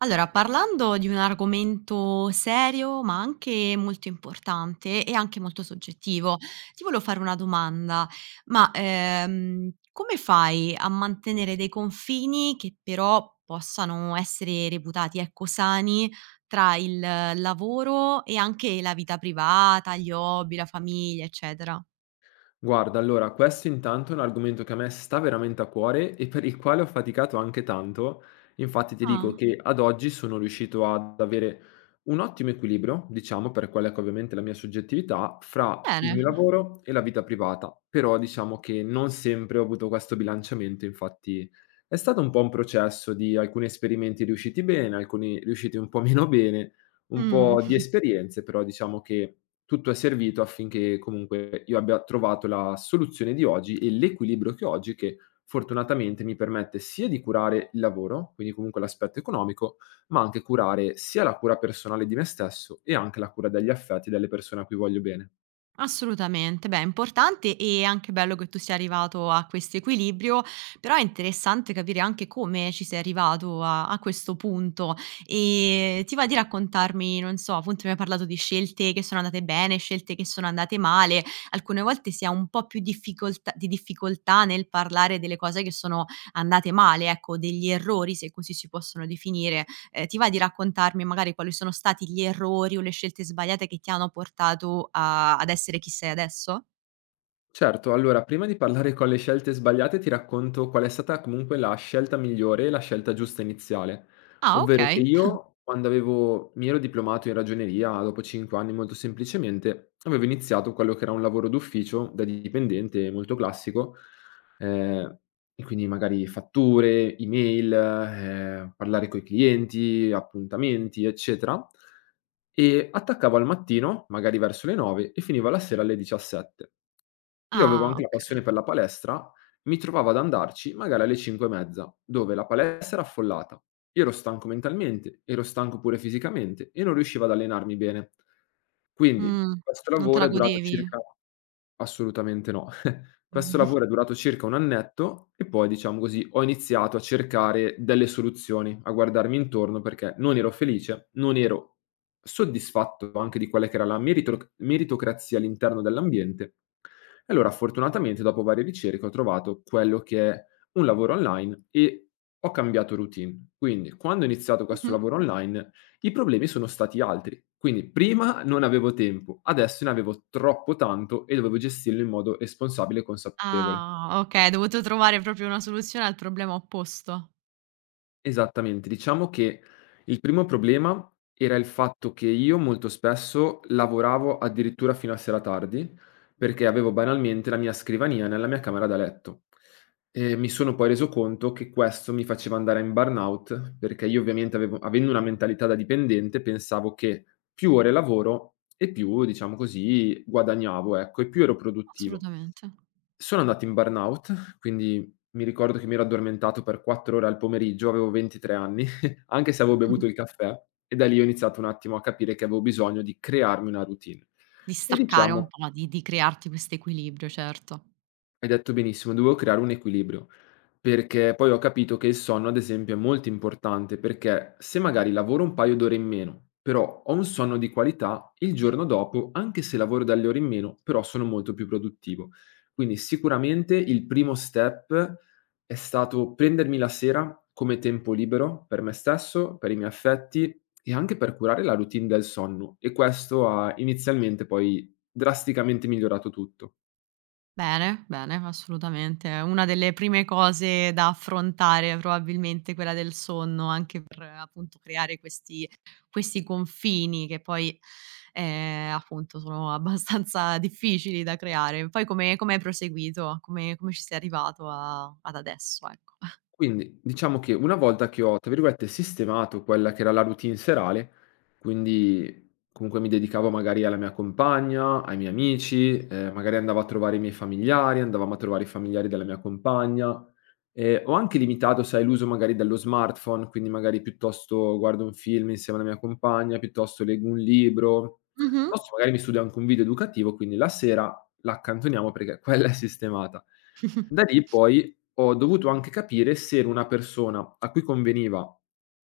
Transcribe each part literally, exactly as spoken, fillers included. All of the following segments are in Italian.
Allora, parlando di un argomento serio, ma anche molto importante e anche molto soggettivo, ti volevo fare una domanda, ma, ehm, come fai a mantenere dei confini che però possano essere reputati, ecco, sani tra il lavoro e anche la vita privata, gli hobby, la famiglia, eccetera? Guarda, allora, questo intanto è un argomento che a me sta veramente a cuore e per il quale ho faticato anche tanto. Infatti ti dico Ah, che ad oggi sono riuscito ad avere un ottimo equilibrio, diciamo, per quella che è ovviamente la mia soggettività, fra il mio bene. lavoro e la vita privata. Però diciamo che non sempre ho avuto questo bilanciamento, infatti è stato un po' un processo di alcuni esperimenti riusciti bene, alcuni riusciti un po' meno bene, un po' di Mh. esperienze, però diciamo che tutto è servito affinché comunque io abbia trovato la soluzione di oggi e l'equilibrio che ho oggi, che fortunatamente mi permette sia di curare il lavoro, quindi comunque l'aspetto economico, ma anche curare sia la cura personale di me stesso e anche la cura degli affetti delle persone a cui voglio bene. Assolutamente. Beh, è importante e anche bello che tu sia arrivato a questo equilibrio, però è interessante capire anche come ci sei arrivato a a questo punto. Ehm, ti va di raccontarmi, non so, appunto mi hai parlato di scelte che sono andate bene, scelte che sono andate male, alcune volte si ha un po' più difficolt di difficoltà nel parlare delle cose che sono andate male, ecco, degli errori, se così si possono definire. Ehm, ti va di raccontarmi magari quali sono stati gli errori o le scelte sbagliate che ti hanno portato a ad essere chi sei adesso? Certo, allora prima di parlare con le scelte sbagliate ti racconto qual è stata comunque la scelta migliore e la scelta giusta iniziale, Ah, ovvero che okay. io, quando avevo mi ero diplomato in ragioneria dopo cinque anni molto semplicemente, avevo iniziato quello che era un lavoro d'ufficio da dipendente molto classico. ehm, e quindi magari fatture, email, ehm, parlare coi clienti, appuntamenti, eccetera, e attaccavo al mattino, magari verso le nove e finivo alla sera alle diciassette. Io avevo Ah, anche la okay. passione per la palestra, mi trovavo ad andarci magari alle cinque e mezza, dove la palestra era affollata. Io ero stanco mentalmente, ero stanco pure fisicamente e non riuscivo ad allenarmi bene. Quindi Mh, questo non te lavoro la è durato godevi? circa, assolutamente no. Questo Mh. lavoro è durato circa un annetto e poi, diciamo così, ho iniziato a cercare delle soluzioni, a guardarmi intorno perché non ero felice, non ero soddisfatto anche di quella che era la meritro meritocrazia all'interno dell'ambiente, e allora fortunatamente dopo varie ricerche ho trovato quello che è un lavoro online e ho cambiato routine. Quindi, quando ho iniziato questo Mh-mh. lavoro online, i problemi sono stati altri. Quindi prima non avevo tempo, adesso ne avevo troppo tanto e dovevo gestirlo in modo responsabile e consapevole. Ah, okay, hai dovuto trovare proprio una soluzione al problema opposto. Esattamente. Diciamo che il primo problema era il fatto che io molto spesso lavoravo addirittura fino a sera tardi, perché avevo banalmente la mia scrivania nella mia camera da letto. E mi sono poi reso conto che questo mi faceva andare in burnout, perché io, ovviamente, avevo avendo una mentalità da dipendente, pensavo che più ore lavoro e più, diciamo così, guadagnavo, ecco, e più ero produttivo. Assolutamente. Sono andato in burnout, quindi mi ricordo che mi ero addormentato per quattro ore al pomeriggio, avevo ventitré anni, anche se avevo Mh-mh. bevuto il caffè, e da lì ho iniziato un attimo a capire che avevo bisogno di crearmi una routine. Di E staccare un diciamo, po', di di crearti questo equilibrio, certo. hai detto benissimo, dovevo creare un equilibrio, perché poi ho capito che il sonno, ad esempio, è molto importante, perché se magari lavoro un paio d'ore in meno, però ho un sonno di qualità, il giorno dopo, anche se lavoro dalle ore in meno, però sono molto più produttivo. Quindi sicuramente il primo step è stato prendermi la sera come tempo libero per me stesso, per i miei affetti e anche per curare la routine del sonno, e questo ha inizialmente poi drasticamente migliorato tutto. Bene, bene, assolutamente. È una delle prime cose da affrontare, probabilmente quella del sonno, anche per appunto creare questi questi confini che poi, ehm, appunto sono abbastanza difficili da creare. Poi come come hai proseguito? Come come ci sei arrivato a ad adesso, ecco? Quindi, diciamo che una volta che ho, tra virgolette, "sistemato" quella che era la routine serale, quindi comunque mi dedicavo magari alla mia compagna, ai miei amici, ehm, magari andavo a trovare i miei familiari, andavamo a trovare i familiari della mia compagna. Ehm, ho anche limitato, sai, l'uso magari dello smartphone, quindi magari piuttosto guardo un film insieme alla mia compagna, piuttosto leggo un libro, Mh-mh. piuttosto magari mi studio anche un video educativo, quindi la sera l'accantoniamo perché quella è sistemata. Da lì poi ho dovuto anche capire se ero una persona a cui conveniva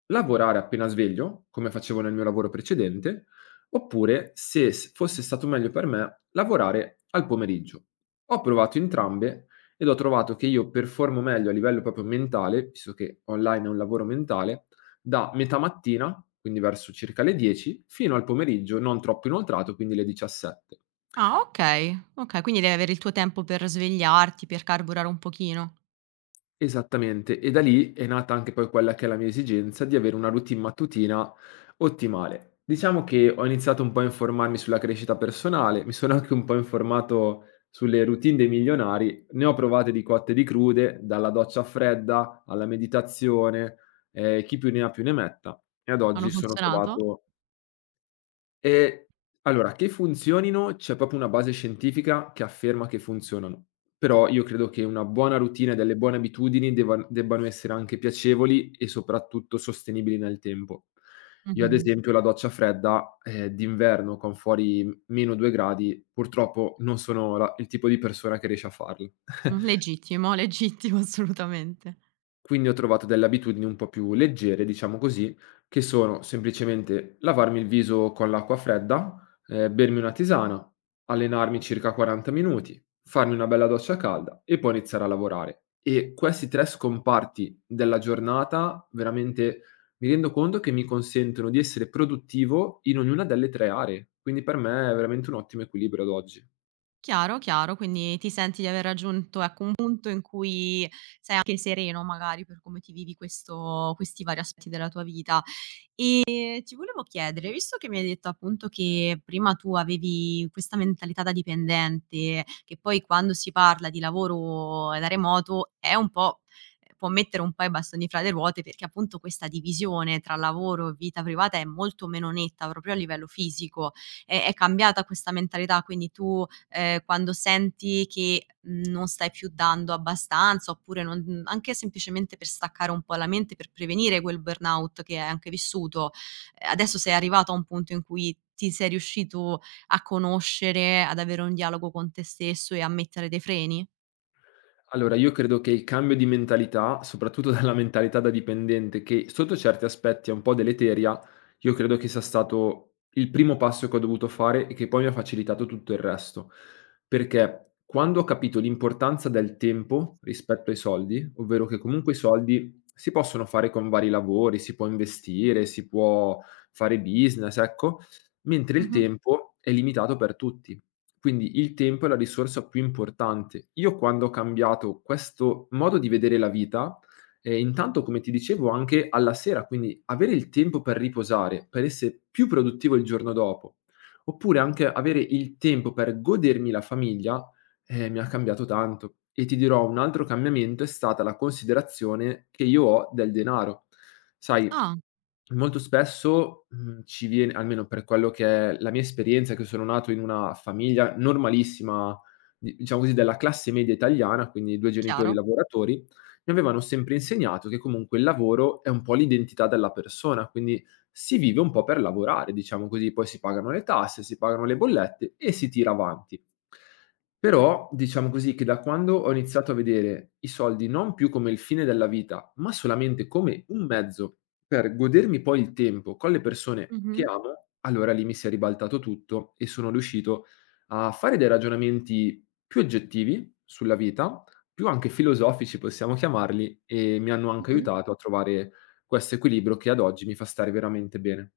lavorare appena sveglio, come facevo nel mio lavoro precedente, oppure se s- fosse stato meglio per me lavorare al pomeriggio. Ho provato entrambe ed ho trovato che io performo meglio a livello proprio mentale, visto che online è un lavoro mentale, da metà mattina, quindi verso circa le dieci, fino al pomeriggio non troppo inoltrato, quindi le diciassette. Ah, okay, okay, quindi devi avere il tuo tempo per svegliarti, per carburare un pochino. Esattamente, e da lì è nata anche poi quella che è la mia esigenza di avere una routine mattutina ottimale. Diciamo che ho iniziato un po' a informarmi sulla crescita personale, mi sono anche un po' informato sulle routine dei milionari, ne ho provate di cotte e di crude, dalla doccia fredda alla meditazione, eh, chi più ne ha più ne metta, e ad Hanno oggi sono funzionato? trovato. Ehm, allora, che funzionino, c'è proprio una base scientifica che afferma che funzionano, però io credo che una buona routine e delle buone abitudini devan debbano essere anche piacevoli e soprattutto sostenibili nel tempo. Io ad Mh-mh. esempio la doccia fredda, ehm, d'inverno con fuori meno due gradi, purtroppo non sono la il tipo di persona che riesce a farlo. Mh, legittimo, legittimo assolutamente. Quindi ho trovato delle abitudini un po' più leggere, diciamo così, che sono semplicemente lavarmi il viso con l'acqua fredda, ehm, bermi una tisana, allenarmi circa quaranta minuti, farmi una bella doccia calda e poi iniziare a lavorare. E questi tre scomparti della giornata veramente mi rendo conto che mi consentono di essere produttivo in ognuna delle tre aree, quindi per me è veramente un ottimo equilibrio ad oggi. Chiaro, chiaro, quindi ti senti di aver raggiunto, ecco, un punto in cui sei anche sereno magari per come ti vivi questo questi vari aspetti della tua vita. E ti volevo chiedere, visto che mi hai detto appunto che prima tu avevi questa mentalità da dipendente, che poi quando si parla di lavoro da remoto è un po' può mettere un po' i bastoni fra le ruote perché appunto questa divisione tra lavoro e vita privata è molto meno netta proprio a livello fisico. È, è cambiata questa mentalità, quindi tu eh, quando senti che mh, non stai più dando abbastanza oppure non- anche semplicemente per staccare un po' la mente, per prevenire quel burnout che hai anche vissuto, adesso sei arrivato a un punto in cui ti sei riuscito a conoscere, ad avere un dialogo con te stesso e a mettere dei freni? Allora, io credo che il cambio di mentalità, soprattutto dalla mentalità da dipendente, che sotto certi aspetti è un po' deleteria, io credo che sia stato il primo passo che ho dovuto fare e che poi mi ha facilitato tutto il resto. Perché quando ho capito l'importanza del tempo rispetto ai soldi, ovvero che comunque i soldi si possono fare con vari lavori, si può investire, si può fare business, ecco, mentre il Mh-mh. tempo è limitato per tutti. Quindi il tempo è la risorsa più importante. Io, quando ho cambiato questo modo di vedere la vita, ehm, intanto come ti dicevo anche alla sera, quindi avere il tempo per riposare, per essere più produttivo il giorno dopo, oppure anche avere il tempo per godermi la famiglia, ehm, mi ha cambiato tanto. E ti dirò, un altro cambiamento è stata la considerazione che io ho del denaro. Sai. Ah, Molto spesso, mhmm, ci vien, almeno per quello che è la mia esperienza, che sono nato in una famiglia normalissima, di, diciamo così, della classe media italiana, quindi due genitori chiaro. lavoratori, mi avevano sempre insegnato che comunque il lavoro è un po' l'identità della persona, quindi si vive un po' per lavorare, diciamo così, poi si pagano le tasse, si pagano le bollette e si tira avanti. Però, diciamo così, che da quando ho iniziato a vedere i soldi non più come il fine della vita, ma solamente come un mezzo per godermi poi il tempo con le persone che Mh-mh. amo, allora lì mi si è ribaltato tutto e sono riuscito a fare dei ragionamenti più oggettivi sulla vita, più anche filosofici possiamo chiamarli, e mi hanno anche Mh-mh. aiutato a trovare questo equilibrio che ad oggi mi fa stare veramente bene.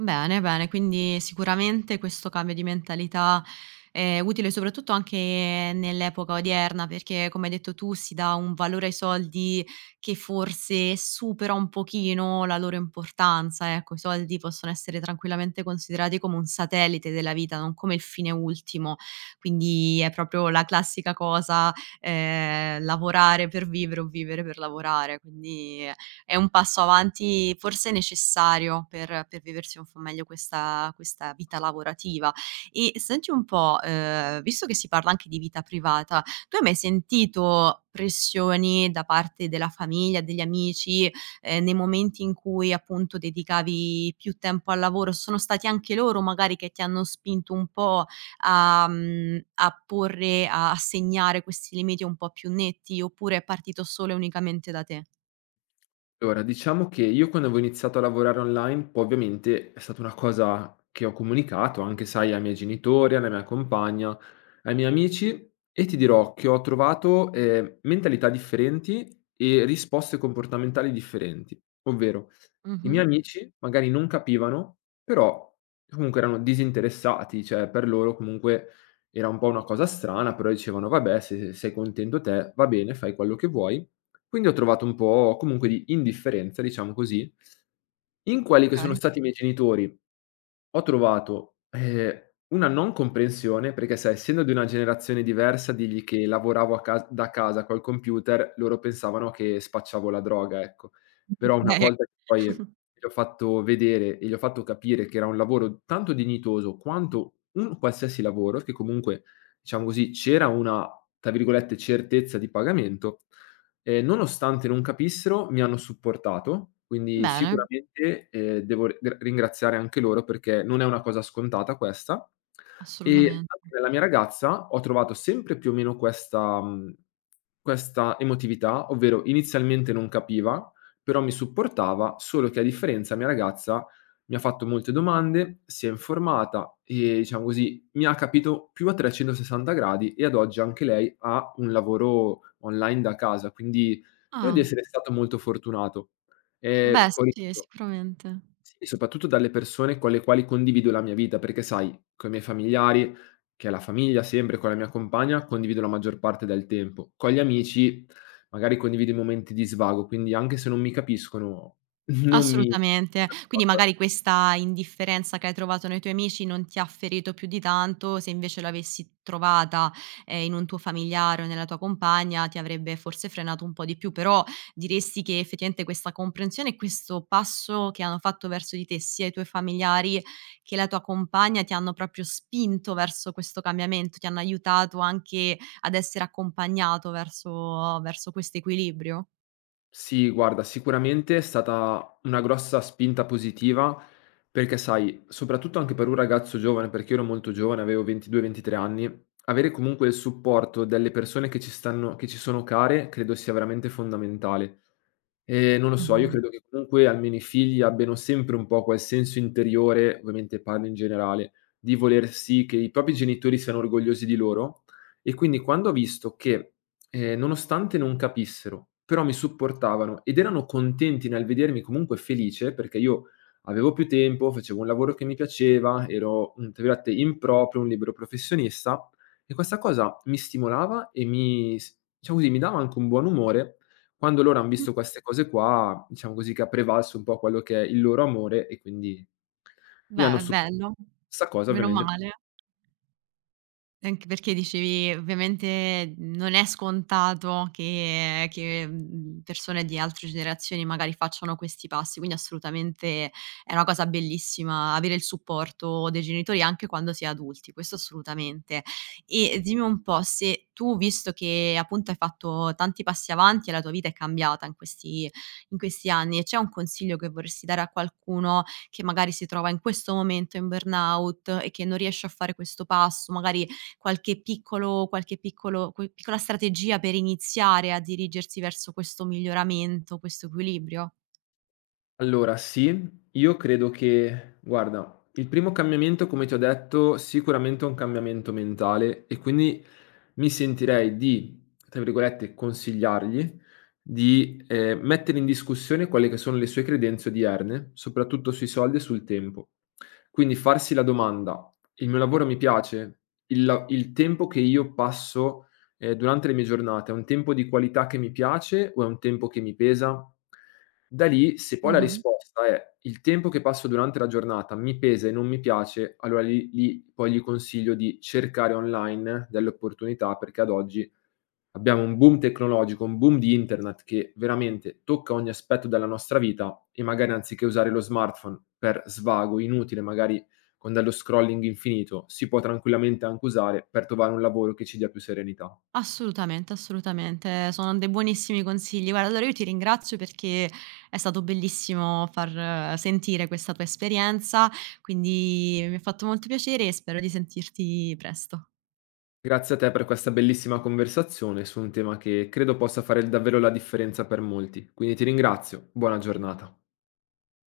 Bene, bene, quindi sicuramente questo cambio di mentalità è utile soprattutto anche nell'epoca odierna, perché come hai detto tu si dà un valore ai soldi che forse supera un pochino la loro importanza, ecco, i soldi possono essere tranquillamente considerati come un satellite della vita, non come il fine ultimo, quindi è proprio la classica cosa, ehm, lavorare per vivere o vivere per lavorare, quindi è un passo avanti forse necessario per per viversi un po' meglio questa questa vita lavorativa. E senti un po', ehm, visto che si parla anche di vita privata, tu hai mai sentito pressioni da parte della famiglia, degli amici, ehm, nei momenti in cui appunto dedicavi più tempo al lavoro? Sono stati anche loro magari che ti hanno spinto un po' a mhmm, a porre a a segnare questi limiti un po' più netti, oppure è partito solo e unicamente da te? Allora, diciamo che io, quando avevo iniziato a lavorare online, poi ovviamente è stata una cosa che ho comunicato anche, sai, ai miei genitori, alla mia compagna, ai miei amici, e ti dirò che ho trovato eh, mentalità differenti e risposte comportamentali differenti. Ovvero, i Mh-mh. miei amici magari non capivano, però comunque erano disinteressati, cioè per loro comunque era un po' una cosa strana, però dicevano: "Vabbè, se sei contento te, va bene, fai quello che vuoi". Quindi ho trovato un po' comunque di indifferenza, diciamo così. In quelli che sono Okay, stati i miei genitori ho trovato, ehm, una non comprensione perché, sai, essendo di una generazione diversa, dirgli che lavoravo a cas da casa col computer, loro pensavano che spacciavo la droga, ecco. Però una okay. volta che poi gli ho fatto vedere e gli ho fatto capire che era un lavoro tanto dignitoso quanto un qualsiasi lavoro, che comunque, diciamo così, c'era una, tra virgolette, "certezza" di pagamento, Ehm, nonostante non capissero, mi hanno supportato, quindi Bene, sicuramente, ehm, devo ri gr ringraziare anche loro perché non è una cosa scontata questa. E assolutamente. anche nella mia ragazza ho trovato sempre più o meno questa, mhmm, questa emotività, ovvero inizialmente non capiva, però mi supportava, solo che a differenza mia ragazza mi ha fatto molte domande, si è informata e, diciamo così, mi ha capito più a trecentosessanta gradi e ad oggi anche lei ha un lavoro online da casa, quindi credo di Ah, essere stato molto fortunato. beh E poi sì, sicuramente. sì, soprattutto dalle persone con le quali condivido la mia vita, perché, sai, coi miei familiari, che è la famiglia sempre, con la mia compagna, condivido la maggior parte del tempo. Con gli amici magari condivido i momenti di svago, quindi anche se non mi capiscono, non mi. Assolutamente. Quindi magari questa indifferenza che hai trovato nei tuoi amici non ti ha ferito più di tanto, se invece l'avessi trovata, ehm, in un tuo familiare o nella tua compagna ti avrebbe forse frenato un po' di più, però diresti che effettivamente questa comprensione e questo passo che hanno fatto verso di te sia i tuoi familiari che la tua compagna ti hanno proprio spinto verso questo cambiamento, ti hanno aiutato anche ad essere accompagnato verso verso questo equilibrio? Sì, guarda, sicuramente è stata una grossa spinta positiva perché, sai, soprattutto anche per un ragazzo giovane, perché io ero molto giovane, avevo ventidue ventitré anni, avere comunque il supporto delle persone che ci stanno, che ci sono care, credo sia veramente fondamentale. E non lo so, io Mh-mh. credo che comunque almeno i figli abbiano sempre un po' quel senso interiore, ovviamente parlo in generale, di voler sì che i propri genitori siano orgogliosi di loro. E quindi quando ho visto che, Ehm, nonostante non capissero, però mi supportavano ed erano contenti nel vedermi comunque felice, perché io avevo più tempo, facevo un lavoro che mi piaceva, ero un, tra virgolette, "improprio", un libero professionista, e questa cosa mi stimolava e mi s diciamo così, mi dava anche un buon umore. Quando loro han visto queste cose qua, diciamo così, che ha prevalso un po' quello che è il loro amore e quindi mi Beh, hanno è su bello. 'sta cosa Meno ovviamente. male. Anche perché dicevi ovviamente non è scontato che che, mhmm, persone di altre generazioni magari facciano questi passi, quindi assolutamente è una cosa bellissima avere il supporto dei genitori anche quando si è adulti, questo assolutamente. E dimmi un po' se tu, visto che appunto hai fatto tanti passi avanti e la tua vita è cambiata in questi in questi anni, c'è un consiglio che vorresti dare a qualcuno che magari si trova in questo momento in burnout e che non riesce a fare questo passo, magari qualche piccolo qualche piccolo que piccola strategia per iniziare a dirigersi verso questo miglioramento, questo equilibrio? Allora sì, io credo che, guarda, il primo cambiamento, come ti ho detto, sicuramente è un cambiamento mentale, e quindi mi sentirei di, tra virgolette, "consigliargli" di, ehm, mettere in discussione quelle che sono le sue credenze odierne, soprattutto sui soldi e sul tempo. Quindi farsi la domanda: "Il mio lavoro mi piace? Il la il tempo che io passo, ehm, durante le mie giornate è un tempo di qualità che mi piace, o è un tempo che mi pesa?" Da lì, se poi la Mh-mh. risposta è: "Il tempo che passo durante la giornata mi pesa e non mi piace", allora lì lì poi gli consiglio di cercare online delle opportunità, perché ad oggi abbiamo un boom tecnologico, un boom di internet che veramente tocca ogni aspetto della nostra vita, e magari anziché usare lo smartphone per svago inutile, magari con dello scrolling infinito, si può tranquillamente anche usare per trovare un lavoro che ci dia più serenità. Assolutamente, assolutamente. Sono dei buonissimi consigli. Guarda, allora io ti ringrazio perché è stato bellissimo far eh, sentire questa tua esperienza, quindi mi ha fatto molto piacere e spero di sentirti presto. Grazie a te per questa bellissima conversazione su un tema che credo possa fare davvero la differenza per molti. Quindi ti ringrazio, buona giornata.